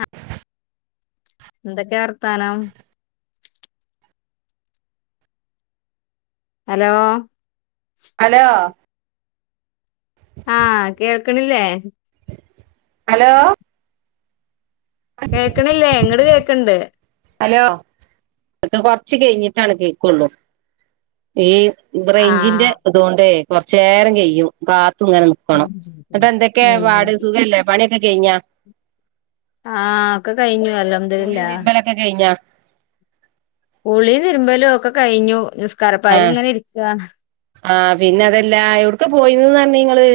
ആ എന്തൊക്കെ വർത്താനം ഹലോ. അലോ. ആ കേൾക്കണില്ലേ. ഹലോ കേക്കണില്ലേ എങ്ങട് കേക്കുണ്ട്. ഹലോ ഇക്ക് കൊറച്ച് കഴിഞ്ഞിട്ടാണ് കേക്കുള്ളൂ ഈ. ബ്രഞ്ചിന്റെ ആഹ് ഇതുകൊണ്ടേ കൊറച്ച് നേരം കഴിയും കാ ങ്ങനെ നിക്കണം. ഇങ്ങട്ട് എന്തൊക്കെ ഉം പാട് സുഖല്ലേ പണിയൊക്കെ കഴിന്നോട? ആഹ് ഒക്കെ കഴിഞ്ഞു അൽഹംദുലില്ലാഹ്. കഴിഞ്ഞ ഉളി തിരുമ്പലും ഒക്കെ കഴിഞ്ഞു. ആ നിസ്കാരപ്പായിൽ ഇങ്ങനെ ഇരിക്കാ ആ പിന്നെ അതെല്ലാ എട്ക്കാ പോയത് പർഞ്ഞ്ങ്ങള്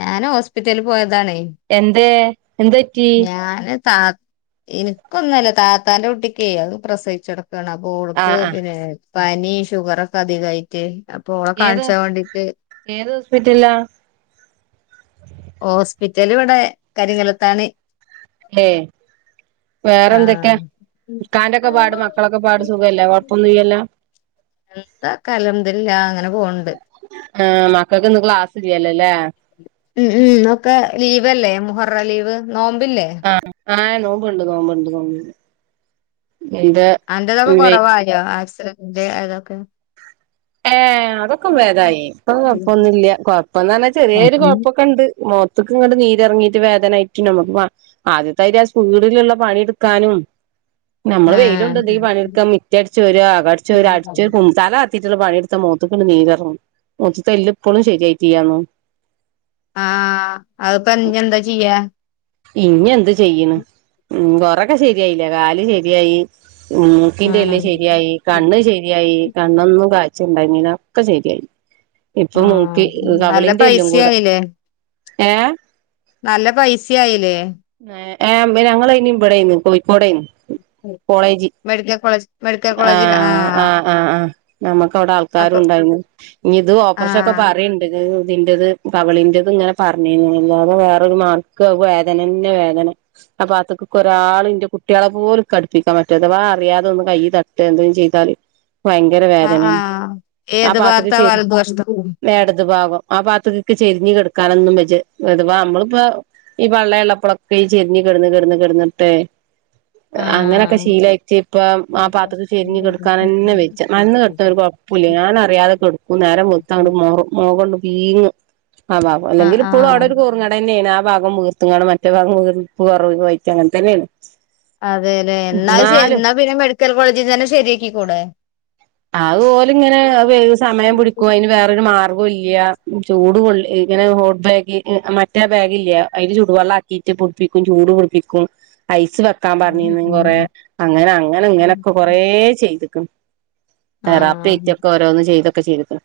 ഞാൻ ഹോസ്പിറ്റലിൽ പോയതാ. എന്ത് പറ്റി ഞാന് താ എനിക്കൊന്നല്ല താത്താന്റെ കുട്ടിക്കെ അത് പ്രസവിച്ചട് ക്കണ് അപ്പ ഓൾക് ആഹ് ആഹ് പിന്നെ പനി ഷുഗറോക്കെ അധികായിട്ട് അപ്പൊ ഓളെ ഏത് കാൺച്ചാ വേണ്ടീട്ട് ഏത് ഹോസ്പിറ്റലിലാ ഹോസ്പിറ്റല് ഇവടെ കരിങ്കലത്താണി ഏ വേറെ എന്തൊക്കെ ആഹ് ഇക്കാന്റൊക്കെ പാട്, മക്കളൊക്കെ പാട് സുഖല്ലേ കൊഴ്പ്പൊന്നുല്ലല്ലോ? എന്താ ആക്കാം അൽഹംദുലില്ലാ അങ്ങനെ പോണ് ഉണ്ട്. ആഹ് മക്കൾക്ക് ഇന്ന് ക്ലാസ് ഇല്ലല്ലോ അല്ലേ ഉം ഉം ഒക്കെ ലീവല്ലേ മുഹ [unintelligible] ലീവ് നോമ്പില്ലേ? ആഹ് ആഹ് നോമ്പ് ഉണ്ട്, നോമ്പ് ഉണ്ട്, നോമ്പ് ഉണ്ട്. അന്റെതൊക്കെ കൊറവായോ ആക്സിഡന്റെ അതൊക്കെ ഏ അതൊക്കെ വേതായി ഇപ്പൊ കൊഴ്പ്പൊന്നുല്ല കൊഴ്പ്പന്ന് പർഞ്ഞാ ചെറേരു കൊഴപ്പൊക്കെണ്ട് മോ തക്ക് ഇങ്ങട് നീരിറങ്ങീട്ട് വേദനയയിറ്റു നമുക്ക് പ ആദ്യത്തെ മാതിരി ആ സ്പീടിലുള്ള പണി എടുക്കാനും. നമ്മള് ആഹ് വെയിലൊണ്ട് എന്തെങ്കിലും പണിയെടുക്ക മിറ്റം അടിച്ചു വാര്യാ അകം അടിച്ചു വാര്യാ അടിച്ച് കും തല [unintelligible] പണിയെട്ത്ത മോത്ക്കങ്ങ് നീരർങ്ങും, മോത്ത്തെല്ല് ഇപ്പളും ശെരിയായിട്ടില്ലാന്നു. ആ ആ അത്പ്പ ഇനി എന്താ ചെയ്യാ ഇനി എന്ത് ചെയ്യ്ണ് ഉം കൊറേക്കെ ശരിയായില്ലെ കാല് ശെരിയായി മൂക്കിന്റെ ആഹ് എല്ല് ശെരിയായി കണ്ണ് ശരിയായി കണ്ണൊന്നും കാഴ് [unintelligible] ഒക്കെ ശെരിയായി. ഇപ്പം മൂക്ക് ആഹ് നല്ല കവളിന്റെ എല്ലും കൂടെ പൈസയായില്ലേ ഏ നല്ല പൈസയായില്ലേ? ആ ഞങ്ങളയ്ന് ഇബടെനി കോഴിക്കോടെനി കോളേജ് മെഡിക്കൽ കോളേജ് മെഡിക്കൽ ആ കോളേജിൽ ആ ആഹ് ആ ആഹ് നമുക്ക് ഔടെ അപ്പൊ ആൾക്കാരുണ്ടായീന്നു. ഇനി ഇത് ഓപ്പ്റഷൊക്കെ ആഹ് പ പറിണ്ട്ലേ ഇതിന്റെത് കവിളിന്റെത് ഇങ്ങനെ പർ ഞ്ഞീനി അല്ലാതെ വേറൊരു [unintelligible] വേദനന്നെ വേദന അപ്പൊ ഭാഗത്തുക്ക്ക്കെ ഒരാള് ഇന്റെ കുട്ടികളെ പോലും ഇക്ക് കടുപ്പിക്കാൻ പറ്റൂല അവ അറിയാതെ ഒന്ന് കയ്യി [unintelligible] എന്തേ ചെയ്താല് ഭയങ്കര ആഹ് വേദനേണ്. ആഹ് ആ ഏത് പാത്ത്ക്ക് ഭാഗത്താ ചെർ വലതു വശത്തോ എട്ത് ഭാഗം. ആ ഭാഗത്ത്‌ക്ക് ചെരിഞ്ഞ് കെടുക്കാനൊന്നും വെജ് അഥവാ നമ്മളിപ്പോ ഈ പള്ള ഉള്ളപ്പോളൊക്കെ ഈ ചെരിഞ്ഞി കെട്ന്ന് കെട്ന്ന് കെട്ന്നിട്ടെ അങ്ങനെക്കെ ശീലായിറ്റ് ഇപ്പം ആ പാ ത്ത് ചെർഞ്ഞ് കെട്ക്കാനെന്നെ വെജ മലർന്ന് കെട്ത്തം ഒരു കൊഴ്പ്പുല്ലേനി, ഞാനറിയാതെകെട്ക്കും നേരം വെള്ത്തങ്ങട്ട് മാറും. [unintelligible] കൊണ്ട് പീങ് ആ ഭാഗം ആഹ് അല്ലെങ്കിൽ ഇപ്പോളും അവിടെ ആഹ് ഒരു കുറങ്ങേട് തന്നെയാണ്. ഭാഗം വീർത്ത്ങ്കാണ്ട് മറ്റേ ഭാഗം വീർപ്പ് കൊർവ് [unintelligible] അങ്ങൻ തന്നെയാണ്. അതെല്ലേ എന്നാ ശ എന്നാലും എന്നാ പിന്നെ മെഡിക്കൽ കോളേജിൽ തന്നെ ശെരിയാക്കി കൂടെ. അതു ഓല് ഇങ്ങനെ വെ സമയം പിടിക്കും അതിന് വേറൊരു മാർഗോ ഇല്ല്യാ. ചൂട് കൊള്ളി ങ്ങനെ ഹോട്ട് ബാഗ് ഹ് മറ്റേ ബാഗില്ലെ അയ്ല് ചൂടുവെള്ള ആക്കീട്ട് പുട്പ്പിക്കും ചൂ ഉരുളിപ്പിക്കും ഐസ് വെക്കാൻ പറഞ്ഞിന്ന കൊറ അങ്ങനെ അങ്ങനെ ഇങ്ങനെയൊക്കെ കൊറ ചെയ്ത്ക്ക്ണ് തെറാപ്പി ആഹ് ആയിറ്റൊക്കെ ഓരോന്നും ചെയ്തൊക്കെ ചെയ്ത്ക്ക്ണ്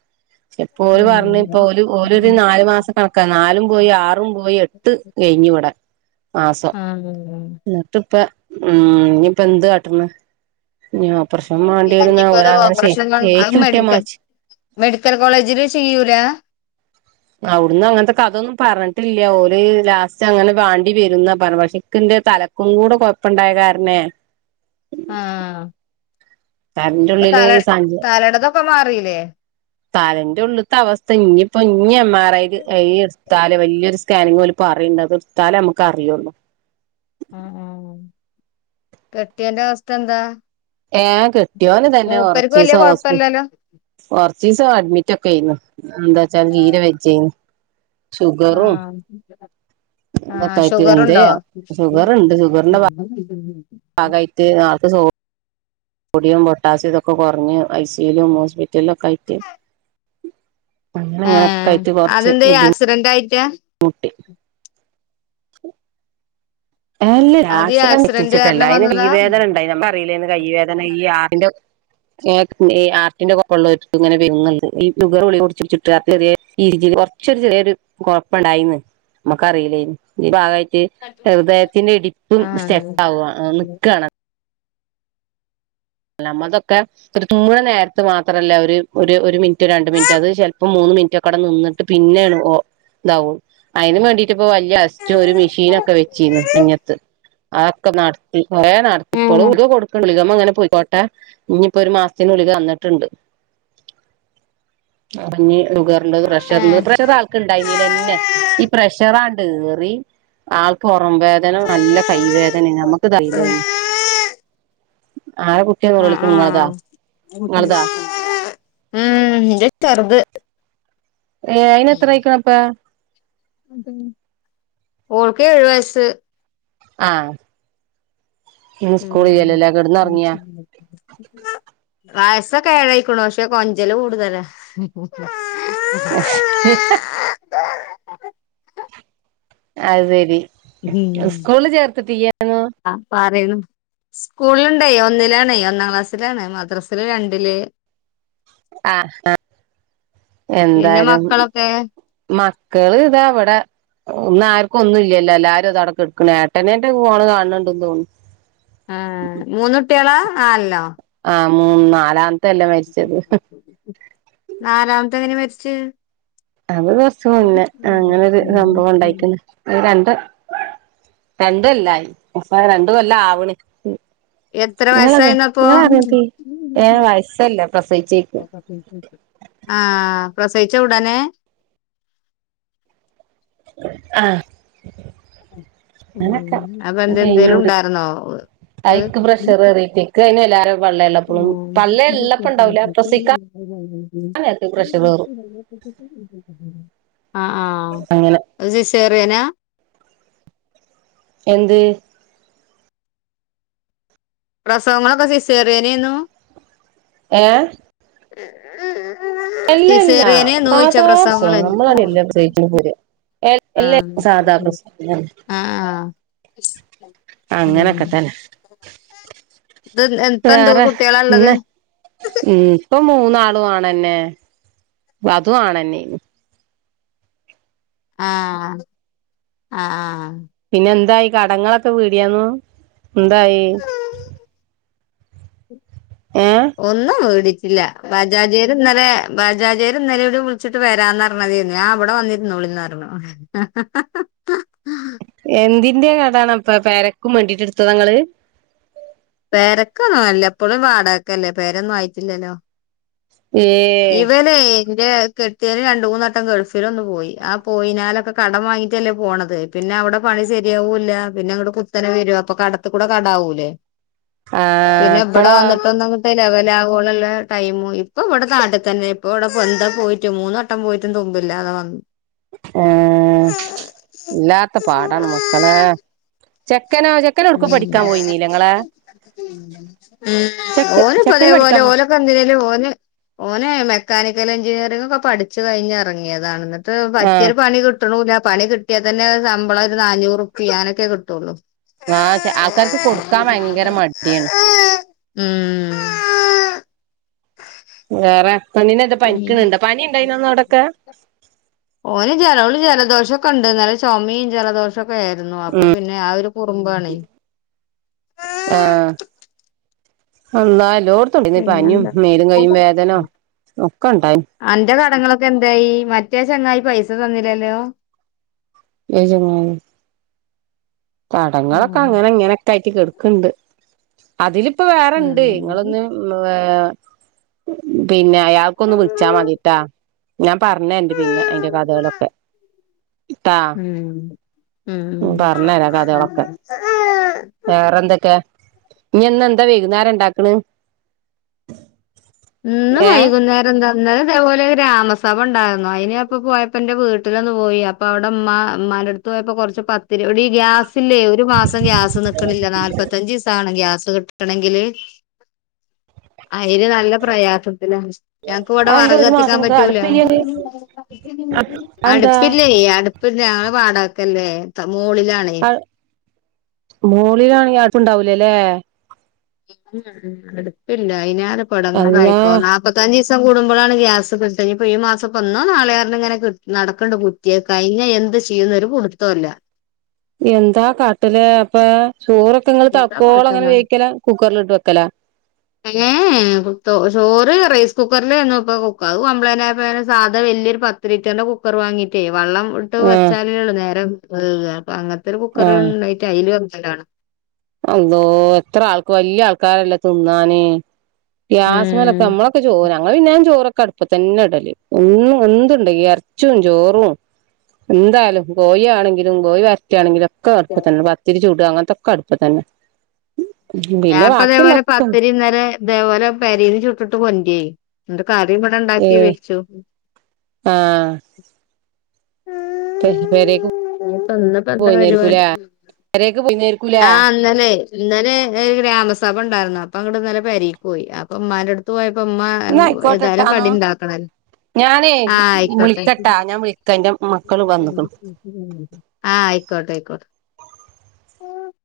ഇപ്പൊൾ പറഞ്ഞ് പ്പോ ഓലരു ഉം നാല് മാസം കണക്കാ നാലും പോയി ആറും പോയി എട്ട് കഴിഞ്ഞു [unintelligible] ആഹ ന്ന്ട്ട്പ്പ ഉം ഞ്ഞിപ്പ എന്ത് കാട്ട്ണ് ഞ്ഞി ഓപ്പർഷം മാണ്ടിരും ന്നാ [inaudible] [unintelligible] മെഡിക്കൽ കോളേജില് ചെയ്യൂല അവിടന്ന് അങ്ങനത്തെ കഥൊന്നും പറഞ്ഞ ട്ടില്ല ഒരു ലാസ്റ്റ് അങ്ങനെ വാണ്ടി വരുന്നാ പറ പക്ഷെക്കിന്റെ തലക്കും കൂടെ കുഴപ്പുണ്ടായ കാരണേ [inaudible] ആഹ തലന്റെ ഇപ്പൊ ഉള്ളില് തല സഞ്ച തലടതൊക്കെ മാറില്ലേ? തലന്റെ ഉള്ളത്തെ അവസ്ഥ ഇനിയിപ്പോ ഇനി എംമാറായി [unintelligible] സ്കാനിങ് പോല പറയണ്ടത്ത്താലേ നമുക്ക്റിയുള്ളൂ ഉം ഉം കെട്ടിയന്റെ അവസ്ഥ എന്താ? ഏ കിട്ടിയോന തന്നെ മൂപ്പർക്ക് കൊറച്ച് വല്യ [unintelligible] കൊഴപ്പല്ലല്ലോ ച്ചീസം അഡ്മിറ്റ് ഒക്കെയുന്നു എന്താ ച്ചാ തീരെ വെജിയ്ന് ആഹ ആഹ ഇതൊക്കെ ആയിട്ട് ഷുഗർുണ്ടോ എന്തേയാവോ ആാകായിട്ട് ആൾക്ക് സോ സോഡിയം, പൊട്ടാസ്യം, തൊക്കെ കുറഞ്ഞ് ഐസിയിലും ഹോസ്പിറ്റലിലും ഒക്കെ ആയിറ്റ് അങ്ങന ഇങ്ങനെയൊക്കെ ഏഹ് ആയിട്ട് കുറച്ച് അതെന്തേ ബുദ്ധിമു ആക്സിഡന്റ് ആയിട്ടാ മുട്ടി. [unintelligible] [unintelligible] അത് ഈ ആക്സിഡന്റ് കാരണം വന്നതാ ഇ കൊറച്ചൊരു ചെറിയൊരു കുഴപ്പുണ്ടായിന്ന് നമക്കറീലേയ്ന്നു ഈ ഭാഗയ് റ്റ് ഹൃദയത്തിന്റെ ഇടിപ്പും സ്റ്റെക്ക് ആഹ് ആവ നിക്കാണ്. [unintelligible] നേരത്ത് മാത്രല്ല ഒരു ഒരു മിനിറ്റ് രണ്ട് മിനിറ്റ് അത് ചിലപ്പോം മൂന്ന് [unintelligible] ഇതാവും അതിന് വേണ്ടിട്ട് ഇപ്പോ വലിയ അസ്റ്റ ഒരു മെഷീനോക്കെ വെച്ചീനു നെഞ്ഞത്ത്. അതൊക്കെ നടത്തി കൊറേ നടത്തിപ്പോളും ഏഹ് ഗുക കൊടക്കുണ്ട് ഗുളികമ്മേ ഇങ്ങനെ പൊയ്ക്കോ കൊടുക്ക അങ്ങനെ പോയി ട്ടെ ഇഞ്ഞിപ്പൊ ഒരു മാസത്തിന ഉളിക തന്നിട്ടുണ്ട് [unintelligible] ഷുഗർ ഉണ്ട് പ്രഷർണ്ട് ഏഹ് പ്രഷർ ആൾക്കണ്ടായി നീലന്നെ ഈ പ്രഷർ ആൺ ഏറി ആൾക്ക് മൊ പുറം വേദന നല്ല കൈവേദനേം നമ്മക്ക് തറീലേയ്ന് [unintelligible] ഏ അയിന് എത്രഅയ്ക്ക്ണ് എപ്പേ ഓൾക്ക് ഏഴു വയസ് ആഹ [unintelligible] വയസ്സൊക്കെ ഏഴ് അയക്കുണു പക്ഷെ കൊഞ്ചല് കൂടുതല. [unintelligible] അത് ശരി ഉം സ്കൂള് ചേർത്തിട്ടയ്യെന്നു സ്കൂളുണ്ടേയ് ഒന്നിലാണ് ഒന്നാം ക്ലാസ്സിലാണ് മദ്രാസില് രണ്ടില് ആഹ് ആഹ പിന്നെ എന്തായാലും മക്കളൊക്കെ മക്കള് ഇത അവിടെ ഇന്ന് ആർക്കും ഒന്നും ഇല്ല്യല്ലോ എല്ലാരും അത അവ്ടെ കെട്ക്ക്ണ് ഏട്ടനേറ്റ കോൾ കാണ്നുണ്ട് തോണ്നു എടുക്കണ ഏട്ടനേന്റെ പോണ് കാണണ്ട്ന്ന് തോന്നുന്നു ആ മൂന്നുട്ടികളോ ആല്ലോ [unintelligible] മരിച്ചത് നാലാമത്തെങ്ങനെ മരിച്ച് അത് കൊറച്ചു മുന്നെ അങ്ങനൊരു സംഭവണ്ടയ്ക്ക്ണ് ര രണ്ടൊല്ലായി ആ രണ്ട് കൊല്ലാവ്ണ് എത്ര നിങ്ങളതാ വയസ്സായിന്നപ്പോ നിങ്ങള അറിഞ്ഞ വയസ്സയില്ല പ്രസവിച്ചേക്ക് ആഹ് പ്രസവിച്ച ഉടനെ ആഹ് ഉ [inaudible] ഉം അങ്ങനൊക്കെ അപ്പൊന്തേ കഴിഞ്ഞൂട് എന്തേലുണ്ടർന്നോ ത് അത് ഇക്ക് പ്രഷർ കേറിട്ടെ ഇക്ക് അയിന് വല്ലാതെ പള്ളേള്ളപ്പളും ആഹ് പള്ള ഇള്ളപ്പ ഇണ്ടാവൂല പ്രസവിക്കാൻ ക്ക് പ്രഷർ കേറും [inaudible] ആഹ് അങ്ങനെ ആഹ് സിസേറിയനാ എന്ത് പ്രസവങ്ങളൊക്കെ സിസേറിയനേയ്ന്നു ഏഹ് അല്ല അല്ല സിസേറിയനെര്ന്നോയിച്ച സാധാ പ്രസവം പ്രസവങ്ങളെ നമ്മളാടല്ലേ പ്രസവിക്ക്ണ പോര എല്ല ആഹ് സാധാ പ്രസവം തന്നെ അആഹ് അങ്ങനൊക്കെത്തന്നെ ഇത് ഇപ്പ എന്ത് വേറെ കുട്ടികളാ ഉള്ളത് പിന്നെ ഇപ്പൊ മൂന്നാളു ആണ് തന്നെ അതു ആണെന്നെ ആഹ് ആഹ് ആഹ് പിന്നെ എന്തായി കടങ്ങളൊക്കെ വീടിയേന്നു എന്തായി ഏ ഒന്നും വീടി ബജാജേർ ഇന്നലെ ബജാജേർ ഇന്നലൂടി വിളിച്ചിട്ട് വരാന്നറഞ്ഞതേനു ആ ഇവടെ വന്നിരുന്നു [unintelligible] എന്തിന്റെ കടാണപ്പൊ പെരക്കും വേണ്ടീട്ടെടുത്തതാങ്ങള് പെരക്കൊന്നല്ല ഇപ്പഴും വാടകക്കെല്ലേ പെരൊന്നു ആയിട്ടില്ലല്ലോ ഏ ഇവനെ എന്റെ കെട്ടിയോൻ രണ്ടുമൂന്നാലട്ടം ഗൾഫിലൊന്ന് പോയി ആ പോയിതിനാലൊക്കെ കടം വാങ്ങിട്ടല്ലേ പോണത് പിന്നെ അവിടെ അത് ശരിയാവൂല്ല പിന്നങ്ങട്ട് കുത്തനെ വരു അപ്പൊ കടത്തുക്കുടെ കടാവൂലേ ആ പിന്നെബടെ ഇപ്പളോ വന്നിട്ടൊന്ന്ങ്ങ്ട്ട് ലെവലാവോളള്ള ടൈമും ഇപ്പ ഇവടെ നാട്ടിതന്നെ ഇപ്പ ഇവിടെ എന്ത പോയിട്ട് മൂന്നട്ടം പോയിട്ടും തു ല്ലാതെ വന്ന് ആ ഇല്ലാത്ത പാടാണ് മക്കളെ ചെ ചെക്കനെടുക്കോ പഠിക്കാൻ പോയീന്നിലേങ്ങളെ ഉ ചെക്കന് ഓനിപ്പതേപോലെ പഠിക്കാൻ പോയി ഓനൊക്കെന്തിനേലും ഓന് ഓനെ മെക്കാനിക്കൽ എഞ്ചിനീയറിങൊക്കെ പഠിച്ചു കഴിഞ്ഞെറങ്യേതാണ് ന്നിട്ട് ആ പറ്റിയൊരു പണി കിട്ട കിട്ടണൂല്ല പണി കിട്ട്യാതന്നെ ശമ്പളം ഒരു നാനൂറുപ്പ്യങ്ങനൊക്കെ കിട്ടൊള്ളൂ ആഹ ആൾക്കാർക്ക് കൊടുക്കാൻ വയങ്കര മടിയാണ് ഉം വേറെ പെണ്ണിനെന്ത പനിക്ക്ണണ്ട പനിണ്ടായിന്നാവടൊക്കെ ഓന് ജലവും ജലദോഷൊക്കണ്ട് നലെ ചോമീം ജലദോഷൊക്കെ ആരുന്നു അപ്പൊപിന്നെ ആ ഒരു കുറുമ്പാണേ ആഹ എന്നാല് ലോട്ത്തുണ്ടി പനിയും പിന്നെന്താ മേലും കൈയ്യും വേദനോം അന്റെ കടങ്ങളൊക്കെന്തായി മറ്റേ ചങ്ങായി പൈസ ഇത് തന്നില്ലല്ലേോ [unintelligible] ഉം കടങ്ങളൊക്കങ്ങനെങ്ങനൊക്കായിട്ട് കിടക്കുന്നുണ്ട് അതില് ഇപ്പൊ വേറണ്ട് ഉം ങ്ങളൊന്ന് വേ പിന്നെ അൾക്കൊന്ന് വിളിച്ചാ മതിട്ടാ ഞാൻ പറഞ്ഞരന്റ് പിന്നെ അയിന്റെ കഥകളൊക്കെ ട്ടാ പറഞ്ഞരാ കഥകളൊക്കെ [unintelligible] ഇഞ് എന്താ വൈകുന്നേരം ഉണ്ടാക്കണ് ഉന്ന് വൈകുന്നേരം എന്താ ഇന്നലതേപോലെ ഗ്രാമസഭ ഉണ്ടായിരുന്നു അയിനി അപ്പ പോയപ്പോ എന്റെ വീട്ടിലൊന്ന് പോയി അപ്പ അവിടെമ്മ നാലടുത്തു പോയപ്പോ കുറച്ചു പ എടി ഗ്യാസില്ലേ ഒരു മാസം ഗ്യാസ് നിൽക്കനില്ല നാല്പത്തഞ്ച് ദിവസം ആകണ് ഗ്യാസ് കിട്ടണങ്കില് അയില് നല്ല പ്രയാസത്തില ഞങ്ങക്ക് ഇവിടെ അതെന്താ വിറക് ഒരു കത്തിക്കാൻ മാസം നിക്ക പറ്റുല അടുപ്പ് ഇയ്യ് അതെന്താ അടുപ്പില്ലേ അടുപ്പില്ല ഞങ്ങൾ വാടകയ്ക് അല്ലേ മോളിലാണ് മോളിലാണ് എങ്കിൽ ആടുപ്പ് ഇണ്ടാവൂലേല്ലേ ഉം അടുപ്പില്ല അയിനാലു ഇപ്പൊ എടങ്ങാറായിപ്പോ അള്ളാ നാല്പ്പത്തഞ്ചദിവസം കൂടുമ്പോഴാണ് ഗ്യാസ് കിട്ടുക ഈ മാസ ഇന്നോ നാളെയോ ഇങ്ങനെ നടക്കണ്ടണ്ട് കുറ്റി കഴിഞ്ഞ എന്താ എന്ത് ചെയ്യുന്നൊരു പുടുത്തം ഇല്ല എന്താ കാ കാട്ടലെ അപ്പൊ ചോറൊക്കെങ്ങള് എന്താ തക്കോളം അങ്ങനെ വേവിക്കല കുക്കറിലിട്ട് വെക്കല ഞ്ഞേ ഞ്ഞേ ചോറ് റൈസ് കുക്കറിൽആയിരുന്നു ഇപ്പൊ കുക്കർ കംപ്ലയിന്റ് ആയപ്പോ സാധാ വലിയൊരു പത്ത് ലിറ്ററിന്റെ കുക്കർ വാങ്ങീട്ട് വെള്ളം ഇട്ട് ആഹ് വച്ചാലേ ഉള്ളു നേരെ വേവുക അങ്ങനത്തെ ഒരു കുക്കർ ഉണ്ടായി [unintelligible] എന്തോ എത്ര ആൾക്ക് വല്യ ആൾക്കാരല്ല തിന്നാന് ഗ്യാസ് മലൊക്കെ ഉം നമ്മളൊക്കെ ചോ ഞങ്ങൾ പിന്നേം ചോറൊക്കെ കടുപ്പ തന്നെ ഇടല് ഒന്നും എന്തുണ്ട് ഇറച്ചും ചോറും എന്തായാലും കോയി ആണെങ്കിലും കോയി വരറ്റുകയാണെങ്കിലും ഒക്കെ അടുപ്പ തന്നെ പത്തിരി ചുടുക അങ്ങനത്തൊക്കെ അടുപ്പ തന്നെ ഞാൻപ്പ ഇതേപോലെ പത്തിരി ഇന്നലേ ഇതേപോലെ പേരെന്നു ചുട്ടിട്ട് കൊണ്ടായി എന്റെ കറി ഇവിടെ ഉണ്ടാക്കി വെച്ചു ആ ഇന്ന് പ്പ എന്താ പോയിന്നേരിക്കൂലേ പരിപാടി പെരേക്ക് പോയിന്നേരിക്കൂലേ ആ ഇന്നലെ ഇന്നലെ ഗ്രാമസഭ ഉ ഉണ്ടായിരുന്നു അപ്പ അങ്ങോട്ടീനല പേരെ പോയി അപ്പൊ ഉമ്മാന്റെ അടുത്ത് പോ ഉമ്മ ന്നാ ഏതായാലും ആയിക്കോട്ടെട്ടാന്നോ കടി ഉണ്ടാക്കണം അല്ലോ ഞാനേ വിളിക്കട്ടാ ഞാൻ വിളിക്ക എന്റെ മക്കള് വന്ന്ക്ക്ണ് ആ ആയിക്കോട്ടെ ആയിക്കോട്ടെ